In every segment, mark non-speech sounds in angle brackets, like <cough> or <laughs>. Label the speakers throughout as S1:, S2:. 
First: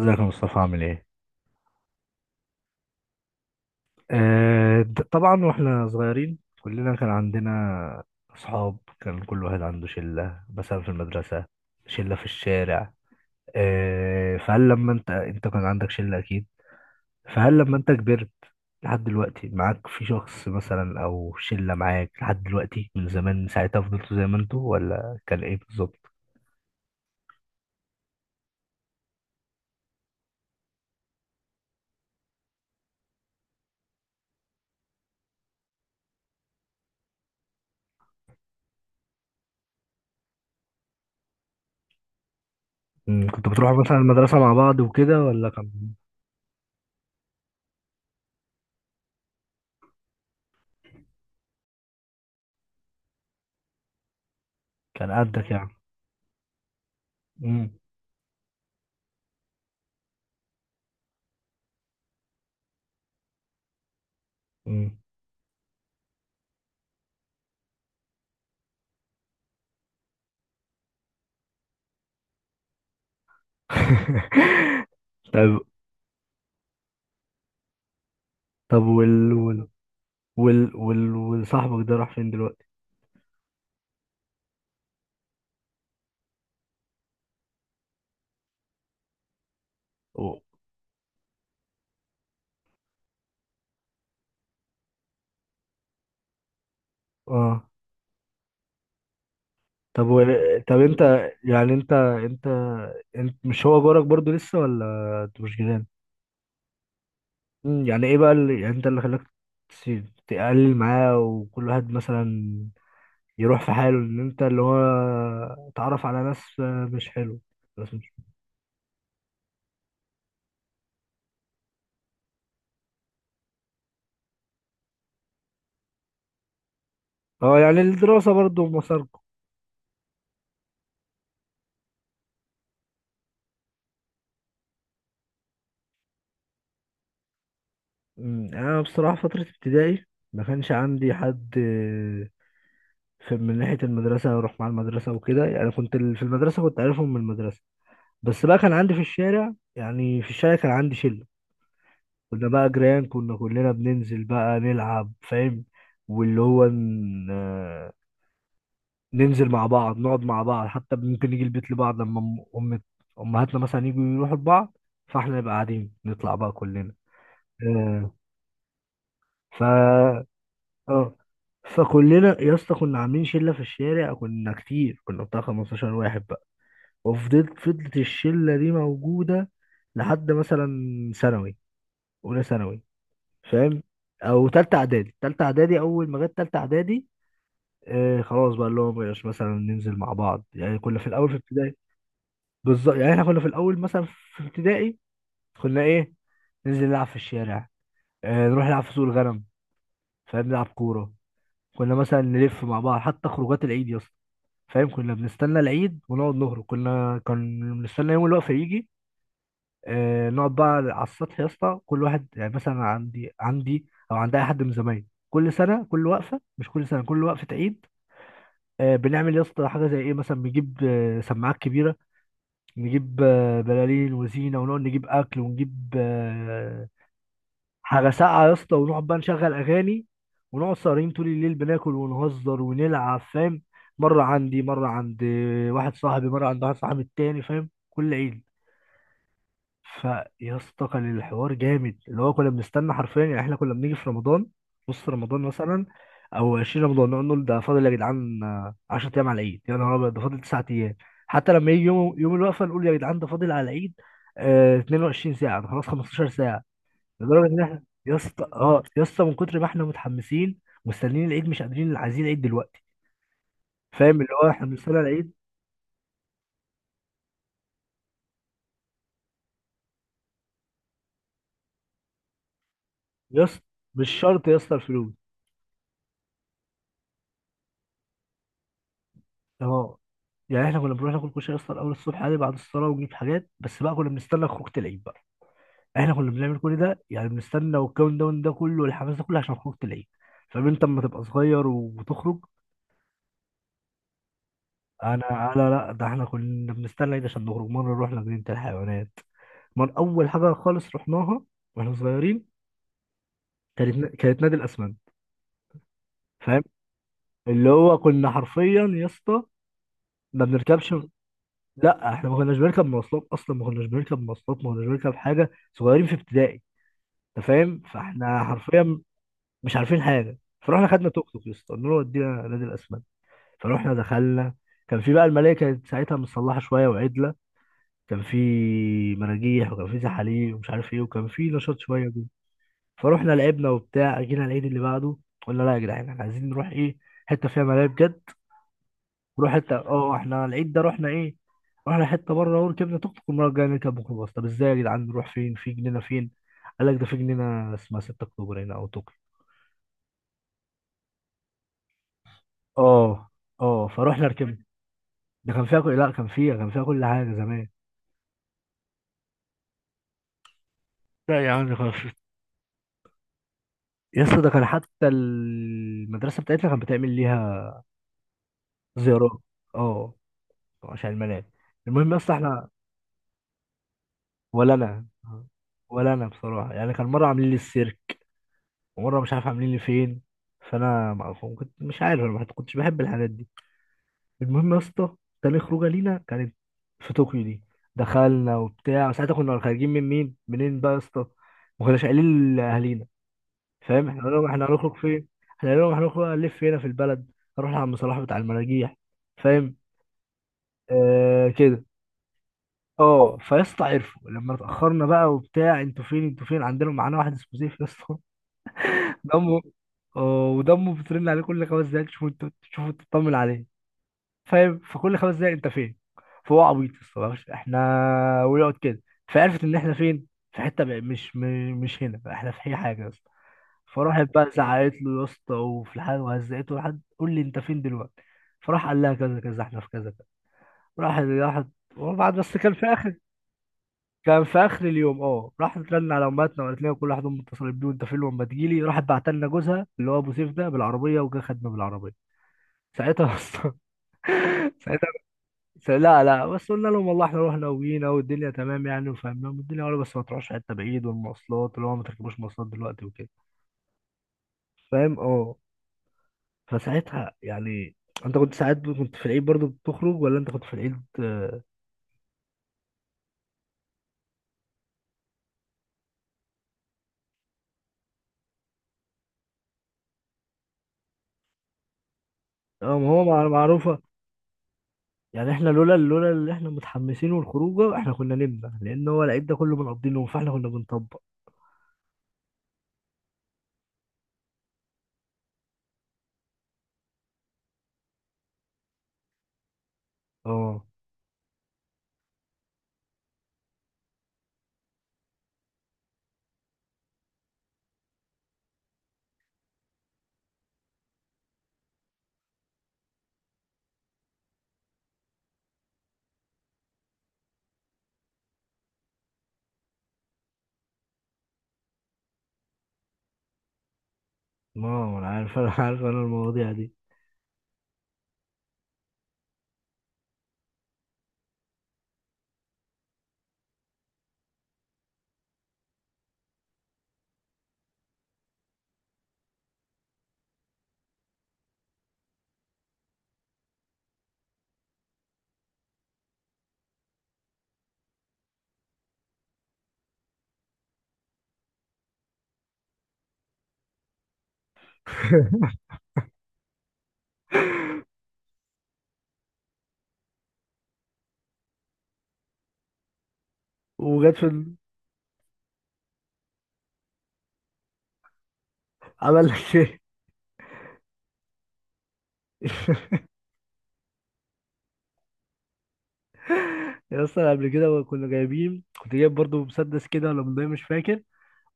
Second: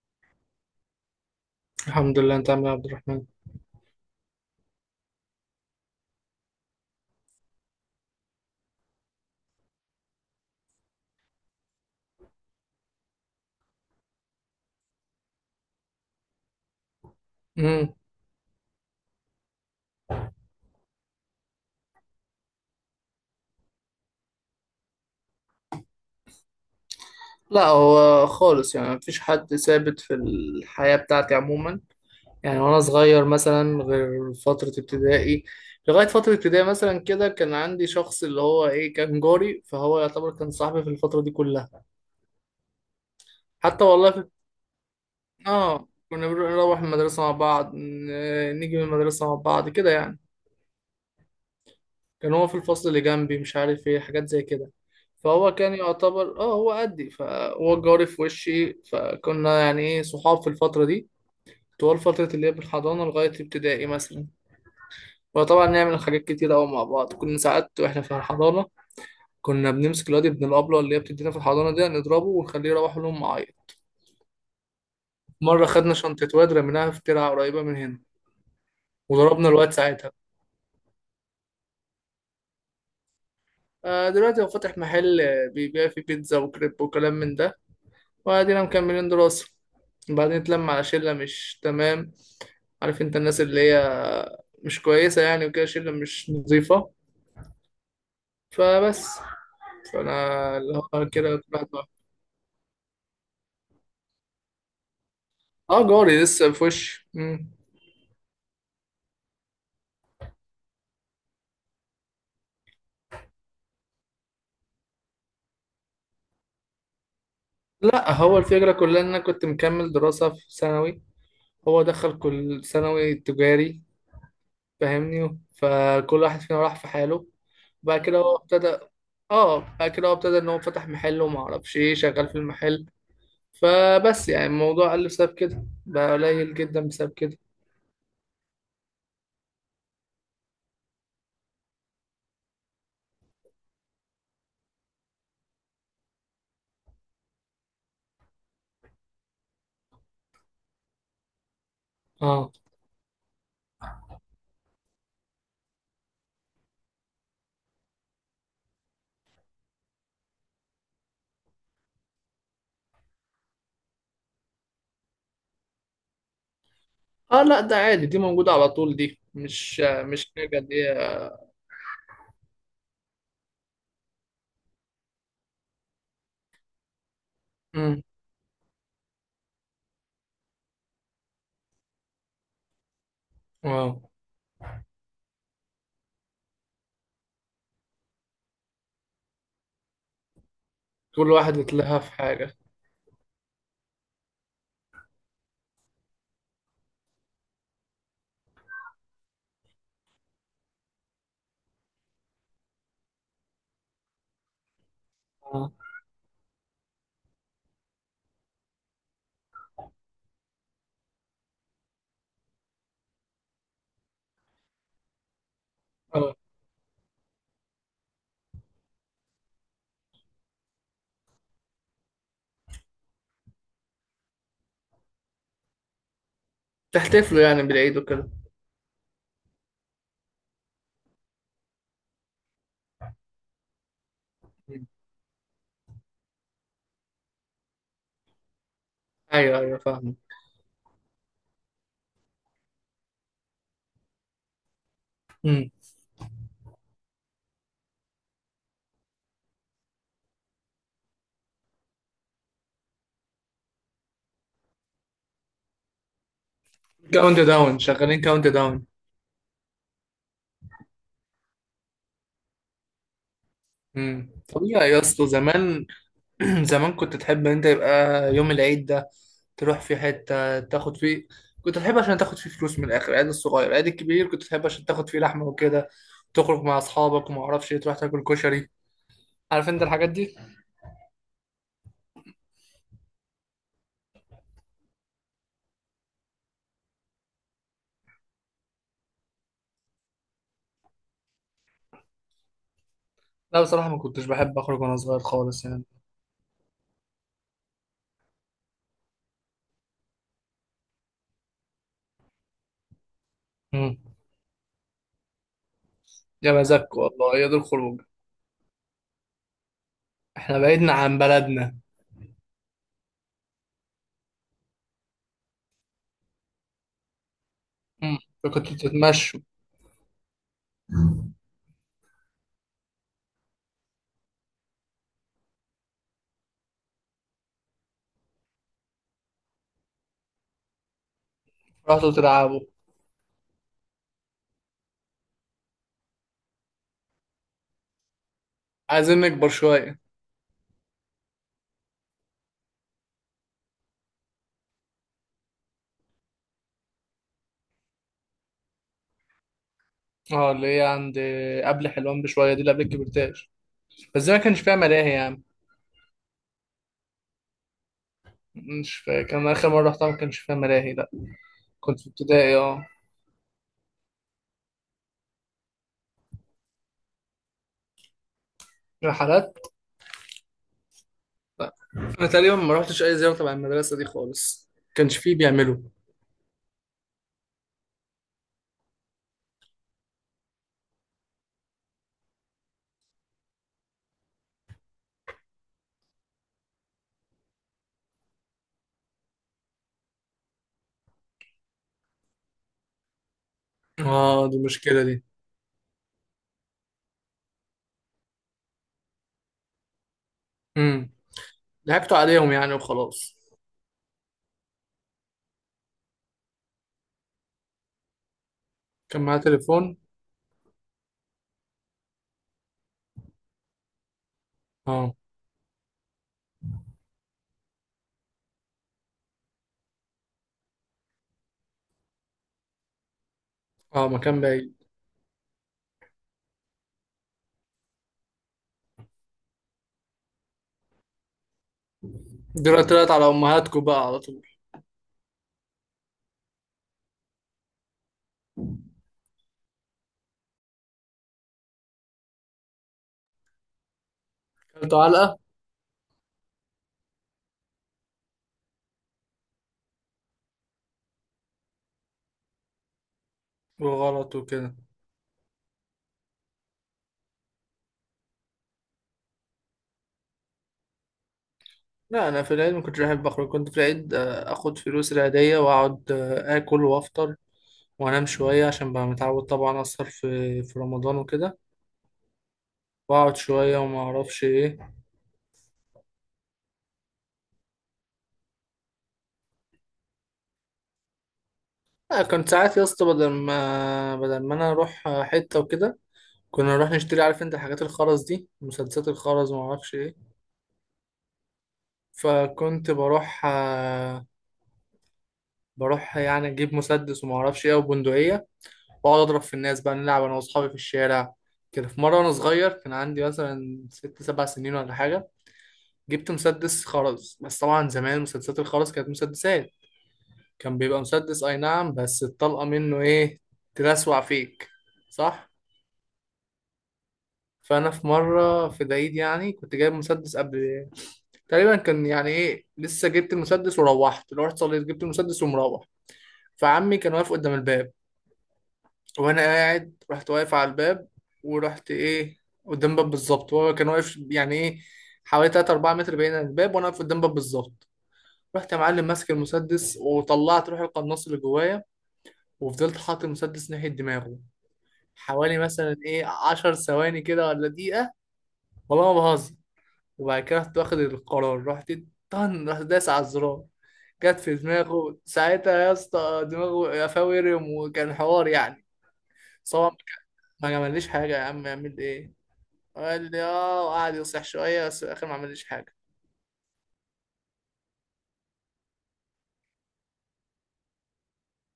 S1: ازيك يا مصطفى عامل ايه؟
S2: الحمد لله، انت عامل ايه يا عبد الرحمن؟
S1: طبعا واحنا صغيرين كلنا كان عندنا اصحاب، كان كل واحد عنده شلة مثلا في المدرسة، شلة في الشارع. فهل لما انت كان عندك شلة اكيد؟ فهل لما انت
S2: امم
S1: كبرت لحد دلوقتي معاك في شخص مثلا او شلة معاك لحد دلوقتي من زمان، ساعتها فضلتوا زي ما انتوا ولا كان ايه بالظبط؟
S2: لا، هو خالص يعني مفيش حد ثابت في الحياة بتاعتي عموما. يعني وانا صغير مثلا، غير فترة ابتدائي. لغاية فترة ابتدائي مثلا كده كان عندي شخص اللي هو ايه، كان جاري، فهو يعتبر كان صاحبي في الفترة دي كلها.
S1: مم، كنتوا بتروحوا
S2: حتى
S1: مثلا
S2: والله في.
S1: المدرسة مع بعض وكده ولا كان؟
S2: اه، كنا بنروح المدرسة مع بعض، نيجي من المدرسة مع بعض كده يعني. كان هو في الفصل اللي جنبي، مش عارف ايه، حاجات زي كده.
S1: كان قدك
S2: فهو
S1: يعني؟
S2: كان يعتبر هو قدي،
S1: مم.
S2: فهو جاري في وشي، فكنا يعني ايه، صحاب في الفترة دي. طوال فترة اللي هي من الحضانة لغاية ابتدائي مثلا.
S1: مم.
S2: وطبعا نعمل حاجات كتير أوي مع بعض. كنا ساعات واحنا في الحضانة كنا بنمسك الواد ابن الأبلة اللي هي بتدينا في الحضانة دي، نضربه ونخليه يروح لهم معايا.
S1: <laughs> طيب.
S2: مرة خدنا شنطة واد، رميناها في ترعة قريبة من هنا،
S1: طب وال
S2: وضربنا
S1: وال
S2: الواد ساعتها.
S1: وال وال والصاحبك ده راح فين دلوقتي؟
S2: آه، دلوقتي هو فاتح محل، آه، بيبيع فيه بيتزا وكريب وكلام من ده. وادينا مكملين دراسة، وبعدين
S1: و-
S2: اتلم على شلة مش تمام. عارف انت، الناس اللي هي مش كويسة يعني، وكده، شلة مش نظيفة.
S1: اه.
S2: فبس.
S1: طب
S2: فانا اللي
S1: طب انت،
S2: هو كده كل واحد
S1: يعني
S2: بقى-
S1: انت، انت مش هو جارك برضو لسه ولا انت مش
S2: اه،
S1: جيران؟
S2: جاري لسه في وشي. مم.
S1: مم، يعني ايه بقى اللي يعني انت اللي خلاك تقلل معاه وكل واحد مثلا يروح في حاله، ان انت اللي هو تعرف على ناس مش حلو، ناس مش.
S2: لا، هو الفكرة كلها ان انا كنت مكمل دراسة في ثانوي، هو دخل كل ثانوي تجاري، فاهمني؟ فكل واحد فينا راح في حاله.
S1: اه يعني
S2: بعد كده
S1: الدراسة
S2: هو
S1: برضو
S2: ابتدى
S1: مساركم.
S2: اه بعد كده هو ابتدى ان هو فتح محل، وما اعرفش ايه شغال في المحل. فبس، يعني الموضوع قل بسبب كده، بقى قليل جدا بسبب كده.
S1: مم، انا بصراحة فترة ابتدائي ما كانش عندي حد في، من ناحية المدرسة أروح مع المدرسة وكده، يعني كنت في المدرسة كنت عارفهم من المدرسة، بس بقى كان عندي في الشارع، يعني في الشارع كان عندي شلة. كنا
S2: اه.
S1: بقى جيران، كنا كلنا بننزل بقى نلعب، فاهم؟ واللي هو ن- آه، ننزل مع بعض، نقعد مع بعض، حتى ممكن نيجي البيت لبعض لما أم أم- أمهاتنا مثلا يجوا يروحوا لبعض، فاحنا نبقى قاعدين نطلع بقى كلنا.
S2: اه، لا، ده عادي،
S1: آه،
S2: دي موجودة على طول، دي
S1: ف
S2: مش حاجة دي.
S1: اه فكلنا يا اسطى كنا عاملين شلة في الشارع، كنا كتير، كنا بتاع 15 واحد. وفضلت
S2: امم.
S1: الشلة دي موجودة لحد مثلا ثانوي، أولى ثانوي، فاهم؟
S2: اه،
S1: أو تالتة إعدادي. تالتة إعدادي، أول ما جت تالتة إعدادي آه خلاص بقى اللي هو مبقاش مثلا ننزل مع بعض. يعني كنا في الأول
S2: كل
S1: في
S2: واحد
S1: ابتدائي
S2: يتلهى في حاجة.
S1: بالظبط. يعني إحنا كنا في الأول مثلا في ابتدائي كنا إيه، ننزل نلعب في الشارع، آه نروح نلعب في سوق الغنم، فاهم، نلعب كورة، كنا مثلا نلف مع بعض. حتى خروجات العيد يا اسطى، فاهم، كنا بنستنى
S2: اه.
S1: العيد ونقعد نهرب، كنا كان بنستنى يوم الوقفة يجي، آه، نقعد بقى على السطح يا اسطى. كل واحد يعني مثلا عندي او عند اي حد من زمايلي، كل سنه كل
S2: اه،
S1: وقفه، مش كل سنه كل وقفه عيد، آه، بنعمل يا اسطى حاجه زي ايه، مثلا بنجيب آه، سماعات كبيره، نجيب آه، بلالين وزينه، ونقعد نجيب اكل ونجيب
S2: تحتفلوا يعني بالعيد
S1: حاجه
S2: وكده.
S1: ساقعه يا اسطى، ونقعد بقى نشغل اغاني، ونقعد سهرين طول الليل بناكل ونهزر ونلعب، فاهم، مره عندي مره
S2: مم.
S1: عند واحد صاحبي، مره عند واحد صاحبي التاني، فاهم، كل عيد.
S2: ايوه ايوه، فاهم.
S1: فيا اسطى كان الحوار جامد، اللي هو كنا بنستنى حرفيا، يعني احنا كنا بنيجي في رمضان نص رمضان
S2: امم.
S1: مثلا او 20 رمضان، نقعد نقول ده فاضل يا جدعان آه، 10 ايام على العيد، يا نهار ابيض ده فاضل 9 ايام. حتى لما يجي يوم الوقفه نقول يا جدعان ده فاضل على العيد آه 22 ساعه، ده خلاص 15 ساعه.
S2: كاونت
S1: لدرجه ان
S2: داون،
S1: احنا يا
S2: شغالين
S1: اسطى
S2: كاونت
S1: اه
S2: داون.
S1: يا اسطى من كتر ما احنا متحمسين مستنيين العيد مش قادرين، عايزين العيد دلوقتي، فاهم، اللي
S2: امم،
S1: هو احنا
S2: طبيعي
S1: بنستنى
S2: يا اسطى.
S1: العيد.
S2: زمان <clears throat> زمان كنت تحب ان انت يبقى يوم العيد ده تروح في حتة تاخد فيه. كنت تحب عشان تاخد فيه فلوس، من الاخر العيد
S1: يا اسطى
S2: الصغير العيد
S1: مش
S2: الكبير كنت
S1: شرط يا
S2: تحب
S1: اسطى
S2: عشان تاخد
S1: الفلوس.
S2: فيه لحمة وكده. تخرج مع اصحابك وما اعرفش إيه، تروح تاكل كشري، عارف انت
S1: اه
S2: الحاجات دي.
S1: يعني احنا كنا بنروح ناكل كشري اصلا اول الصبح عادي بعد الصلاه، ونجيب حاجات، بس بقى كنا بنستنى خروجه العيد بقى. احنا كنا بنعمل كل ده، يعني بنستنى والكاونت داون ده كله والحماس ده كله عشان خروجه العيد، فاهم. انت اما تبقى صغير وتخرج.
S2: لا بصراحة، ما كنتش بحب اخرج وانا صغير
S1: انا
S2: خالص
S1: انا
S2: يعني.
S1: لا ده احنا كنا بنستنى العيد عشان نخرج. مره رحنا جنينه الحيوانات من اول حاجه خالص رحناها واحنا صغيرين،
S2: امم.
S1: كانت نادي الاسمنت،
S2: يا
S1: فاهم،
S2: مزاج، والله يا دول
S1: اللي هو
S2: الخروج.
S1: كنا حرفيا يا اسطى ما
S2: احنا بعيدنا
S1: بنركبش.
S2: عن بلدنا.
S1: لا احنا ما كناش بنركب مواصلات اصلا، ما كناش بنركب مواصلات، ما كناش بنركب حاجه، صغيرين في ابتدائي، انت فاهم،
S2: امم.
S1: فاحنا
S2: فكنتوا
S1: حرفيا
S2: تتمشوا.
S1: مش عارفين حاجه. فروحنا خدنا توك توك يا اسطى، قلنا له ودينا نادي الاسماك، فروحنا دخلنا. كان في بقى الملاهي، كانت ساعتها متصلحه شويه وعدله، كان في مراجيح وكان في زحاليق ومش عارف ايه، وكان في نشاط شويه
S2: رحتوا
S1: جدا.
S2: تلعبوا.
S1: فروحنا لعبنا وبتاع. جينا العيد اللي بعده قلنا لا يا جدعان احنا عايزين نروح ايه، حته فيها ملاهي بجد،
S2: عايزين نكبر
S1: نروح حته.
S2: شوية.
S1: اه احنا العيد ده رحنا ايه، رحنا حته بره، وركبنا توك توك المره الجايه نركب ميكروباص. طب ازاي يا جدعان نروح فين، في جنينه فين، قال لك ده في جنينه اسمها 6 اكتوبر هنا، او توك،
S2: اه، اللي هي عند. قبل حلوان بشوية دي، اللي قبل
S1: اه
S2: الكبرتاج.
S1: اه،
S2: بس
S1: فروحنا
S2: زي ما كانش
S1: ركبنا.
S2: فيها ملاهي يعني.
S1: ده كان فيها لا كان فيها، كان فيها كل حاجه زمان.
S2: مش فاكر، انا اخر مره رحتها ما كانش فيها ملاهي، لا.
S1: لا يا عم خلاص.
S2: كنت في ابتدائي، اه.
S1: يا اسطى ده كان حتى المدرسه بتاعتنا كانت بتعمل ليها زيارات،
S2: رحلات.
S1: اه، عشان الملاعب.
S2: لا
S1: المهم يا
S2: انا
S1: اسطى
S2: تقريبا
S1: احنا،
S2: ما رحتش اي زياره تبع المدرسه دي خالص،
S1: ولا
S2: ما
S1: انا،
S2: كانش فيه بيعملوا.
S1: ولا انا بصراحه يعني، كان مره عاملين لي السيرك، ومره مش عارف عاملين لي فين، فانا ما، كنت مش عارف، انا ما كنتش بحب الحاجات دي. المهم يا اسطى، تاني خروجه لينا كانت في طوكيو دي. دخلنا وبتاع. ساعتها كنا خارجين من مين منين بقى يا اسطى، ما كناش قايلين لاهالينا، فاهم، احنا
S2: اه،
S1: قلنا
S2: دي
S1: احنا هنخرج
S2: المشكله دي.
S1: فين، احنا قلنا هنخرج نلف هنا في البلد نروح لعم صلاح بتاع المراجيح، فاهم،
S2: امم.
S1: آه كده.
S2: ضحكتوا عليهم يعني
S1: اه
S2: وخلاص.
S1: فيا اسطى عرفوا لما اتاخرنا بقى وبتاع، انتوا فين انتوا فين، عندنا معانا واحد اسمه سيف يا اسطى،
S2: كان
S1: <laughs>
S2: معايا
S1: دمه،
S2: تليفون.
S1: اه ودمه بترن عليه كل خمس دقايق تشوفوا انتوا، تشوفوا تطمن عليه، فاهم،
S2: اه.
S1: فكل خمس دقايق انت فين. فهو عبيط يا اسطى احنا، ويقعد كده. فعرفت ان احنا فين في حته بقى مش هنا احنا في اي حاجه.
S2: اه،
S1: فراحت
S2: مكان
S1: بقى
S2: بعيد.
S1: زعقت له يا اسطى، وفي الحال وهزقته لحد قول لي انت فين دلوقتي، فراح قال لها كذا كذا احنا في كذا كذا. راح راحت، وبعد بس كان في
S2: دلوقتي طلعت
S1: اخر،
S2: على امهاتكم بقى على طول.
S1: كان في اخر اليوم اه، راحت ترن على امهاتنا وقالت لنا كل واحد امه اتصلت بيه وانت فين لما تجيلي. راحت بعت لنا جوزها اللي هو ابو سيف ده بالعربيه، وجا خدنا بالعربيه ساعتها اصلا. <laughs>
S2: كلتوا
S1: ساعتها،
S2: علقه.
S1: لا لا، بس قلنا لهم والله احنا رحنا وجينا والدنيا تمام يعني، وفهمناهم الدنيا، ولا بس ما تروحش حته بعيد، والمواصلات اللي هو ما تركبوش مواصلات دلوقتي وكده،
S2: وغلط وكده.
S1: فاهم، اه. فساعتها يعني، انت كنت ساعات كنت في العيد برضو بتخرج ولا، انت كنت في العيد اه؟
S2: لا، انا في العيد ما كنتش بحب اخرج. كنت في العيد آه، اخد فلوس العيديه واقعد، آه، اكل وافطر وانام شويه، عشان بقى متعود طبعا اسهر في رمضان وكده.
S1: ما هو
S2: واقعد شويه وما
S1: معروفة.
S2: اعرفش ايه.
S1: يعني احنا لولا اللي احنا متحمسين والخروجه احنا كنا نمنا، لان هو العيد ده كله بنقضي نوم، فاحنا كنا بنطبق.
S2: لا، كنت ساعات يا اسطى بدل ما انا اروح حته وكده، كنا نروح نشتري. عارف انت الحاجات الخرز دي، مسدسات الخرز وما اعرفش ايه.
S1: اه
S2: فكنت بروح، آه، بروح يعني اجيب مسدس وما اعرفش ايه وبندقيه، واقعد اضرب في الناس بقى، نلعب انا واصحابي في الشارع كده. في مره وانا صغير، كان عندي مثلا 6 7 سنين ولا حاجه، جبت مسدس خرز. بس طبعا زمان مسدسات الخرز كانت مسدسات، كان بيبقى مسدس اي نعم، بس الطلقة منه ايه، تلسوع فيك.
S1: ما هو انا
S2: صح.
S1: عارف، انا عارف انا المواضيع دي.
S2: فانا في مرة في العيد، يعني كنت جايب مسدس قبل تقريبا، كان يعني ايه، لسه جبت المسدس، وروحت لو رحت صليت جبت المسدس ومروح. فعمي كان واقف قدام الباب، وانا قاعد رحت واقف على الباب. ورحت ايه، قدام باب بالظبط. وهو كان واقف يعني ايه، حوالي 3 4 متر بعيد عن الباب، وانا واقف قدام باب بالظبط. رحت يا معلم ماسك المسدس، وطلعت روح القناص اللي جوايا، وفضلت حاطط المسدس ناحية دماغه حوالي
S1: <laughs>
S2: مثلا ايه، 10 ثواني كده ولا دقيقة. والله ما بهزر. وبعد كده رحت واخد القرار، رحت طن، رحت داس على الزرار.
S1: وجت
S2: جت
S1: في
S2: في
S1: ال-
S2: دماغه ساعتها يا اسطى، دماغه قفاه ورم، وكان حوار يعني.
S1: عمل لك
S2: طبعا
S1: ايه؟
S2: ما عملليش حاجة، يا عم يعمل ايه؟
S1: <laughs>
S2: قال لي اه، وقعد يصيح شوية، بس في الآخر ما عملليش حاجة.
S1: يا اسطى قبل كده كنا جايبين، كنت جايب برضو مسدس كده ولا بندقية مش فاكر،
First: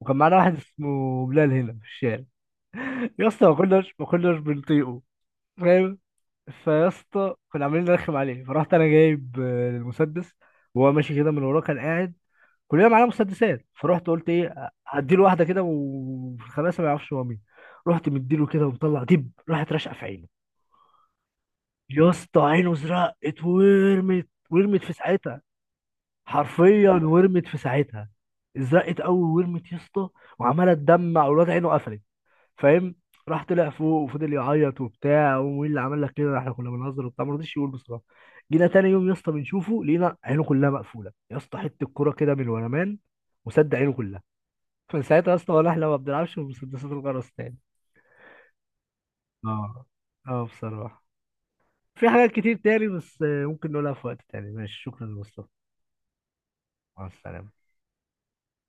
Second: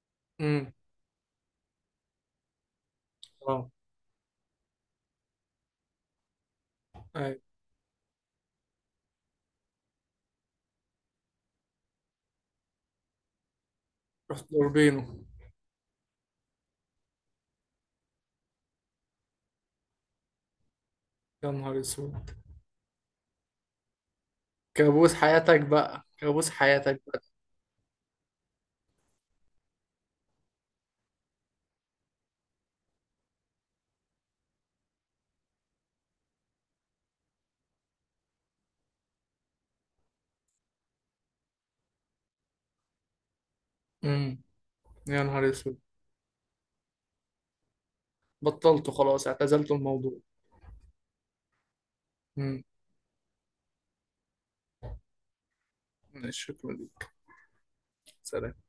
S1: وكان معانا واحد
S2: امم.
S1: اسمه بلال هنا في الشارع. <laughs> يا اسطى ما
S2: اه.
S1: كناش ما كناش بنطيقه، فاهم. فيا اسطى
S2: أيوة.
S1: كنا عاملين نرخم عليه. فرحت انا جايب آه، المسدس، وهو ماشي كده من وراه كان قاعد، كلنا معانا مسدسات. فرحت قلت
S2: رحت
S1: ايه
S2: ضربينه.
S1: هديله واحده كده وخلاص ما يعرفش هو مين. رحت مديله كده ومطلع دب، راحت راشقه في عينه.
S2: يا نهار
S1: يا
S2: اسود.
S1: اسطى عينه زرقت ورمت، ورمت في
S2: كابوس
S1: ساعتها،
S2: حياتك بقى، كابوس
S1: حرفيا
S2: حياتك بقى.
S1: ورمت في ساعتها، زرقت قوي ورمت يا اسطى، وعماله تدمع، والواد عينه قفلت، فاهم. راح طلع فوق وفضل يعيط وبتاع، ومين اللي عمل لك كده، احنا كنا بنهزر وبتاع، ما رضيش يقول بصراحه. جينا تاني يوم يا اسطى بنشوفه لقينا عينه كلها مقفوله يا اسطى، حته الكوره كده من ورا مان وسد عينه كلها.
S2: امم.
S1: <laughs>
S2: يا
S1: فساعتها يا
S2: نهار
S1: اسطى ولا
S2: اسود.
S1: احنا ما بنلعبش بمسدسات الغرس تاني.
S2: بطلته خلاص، اعتزلت
S1: اه،
S2: الموضوع.
S1: اه بصراحه. في حاجات كتير
S2: مم.
S1: تاني بس آه، ممكن نقولها في وقت تاني. ماشي شكرا يا مصطفى.
S2: ماشي، شكرا
S1: مع
S2: لك.
S1: السلامه.
S2: سلام.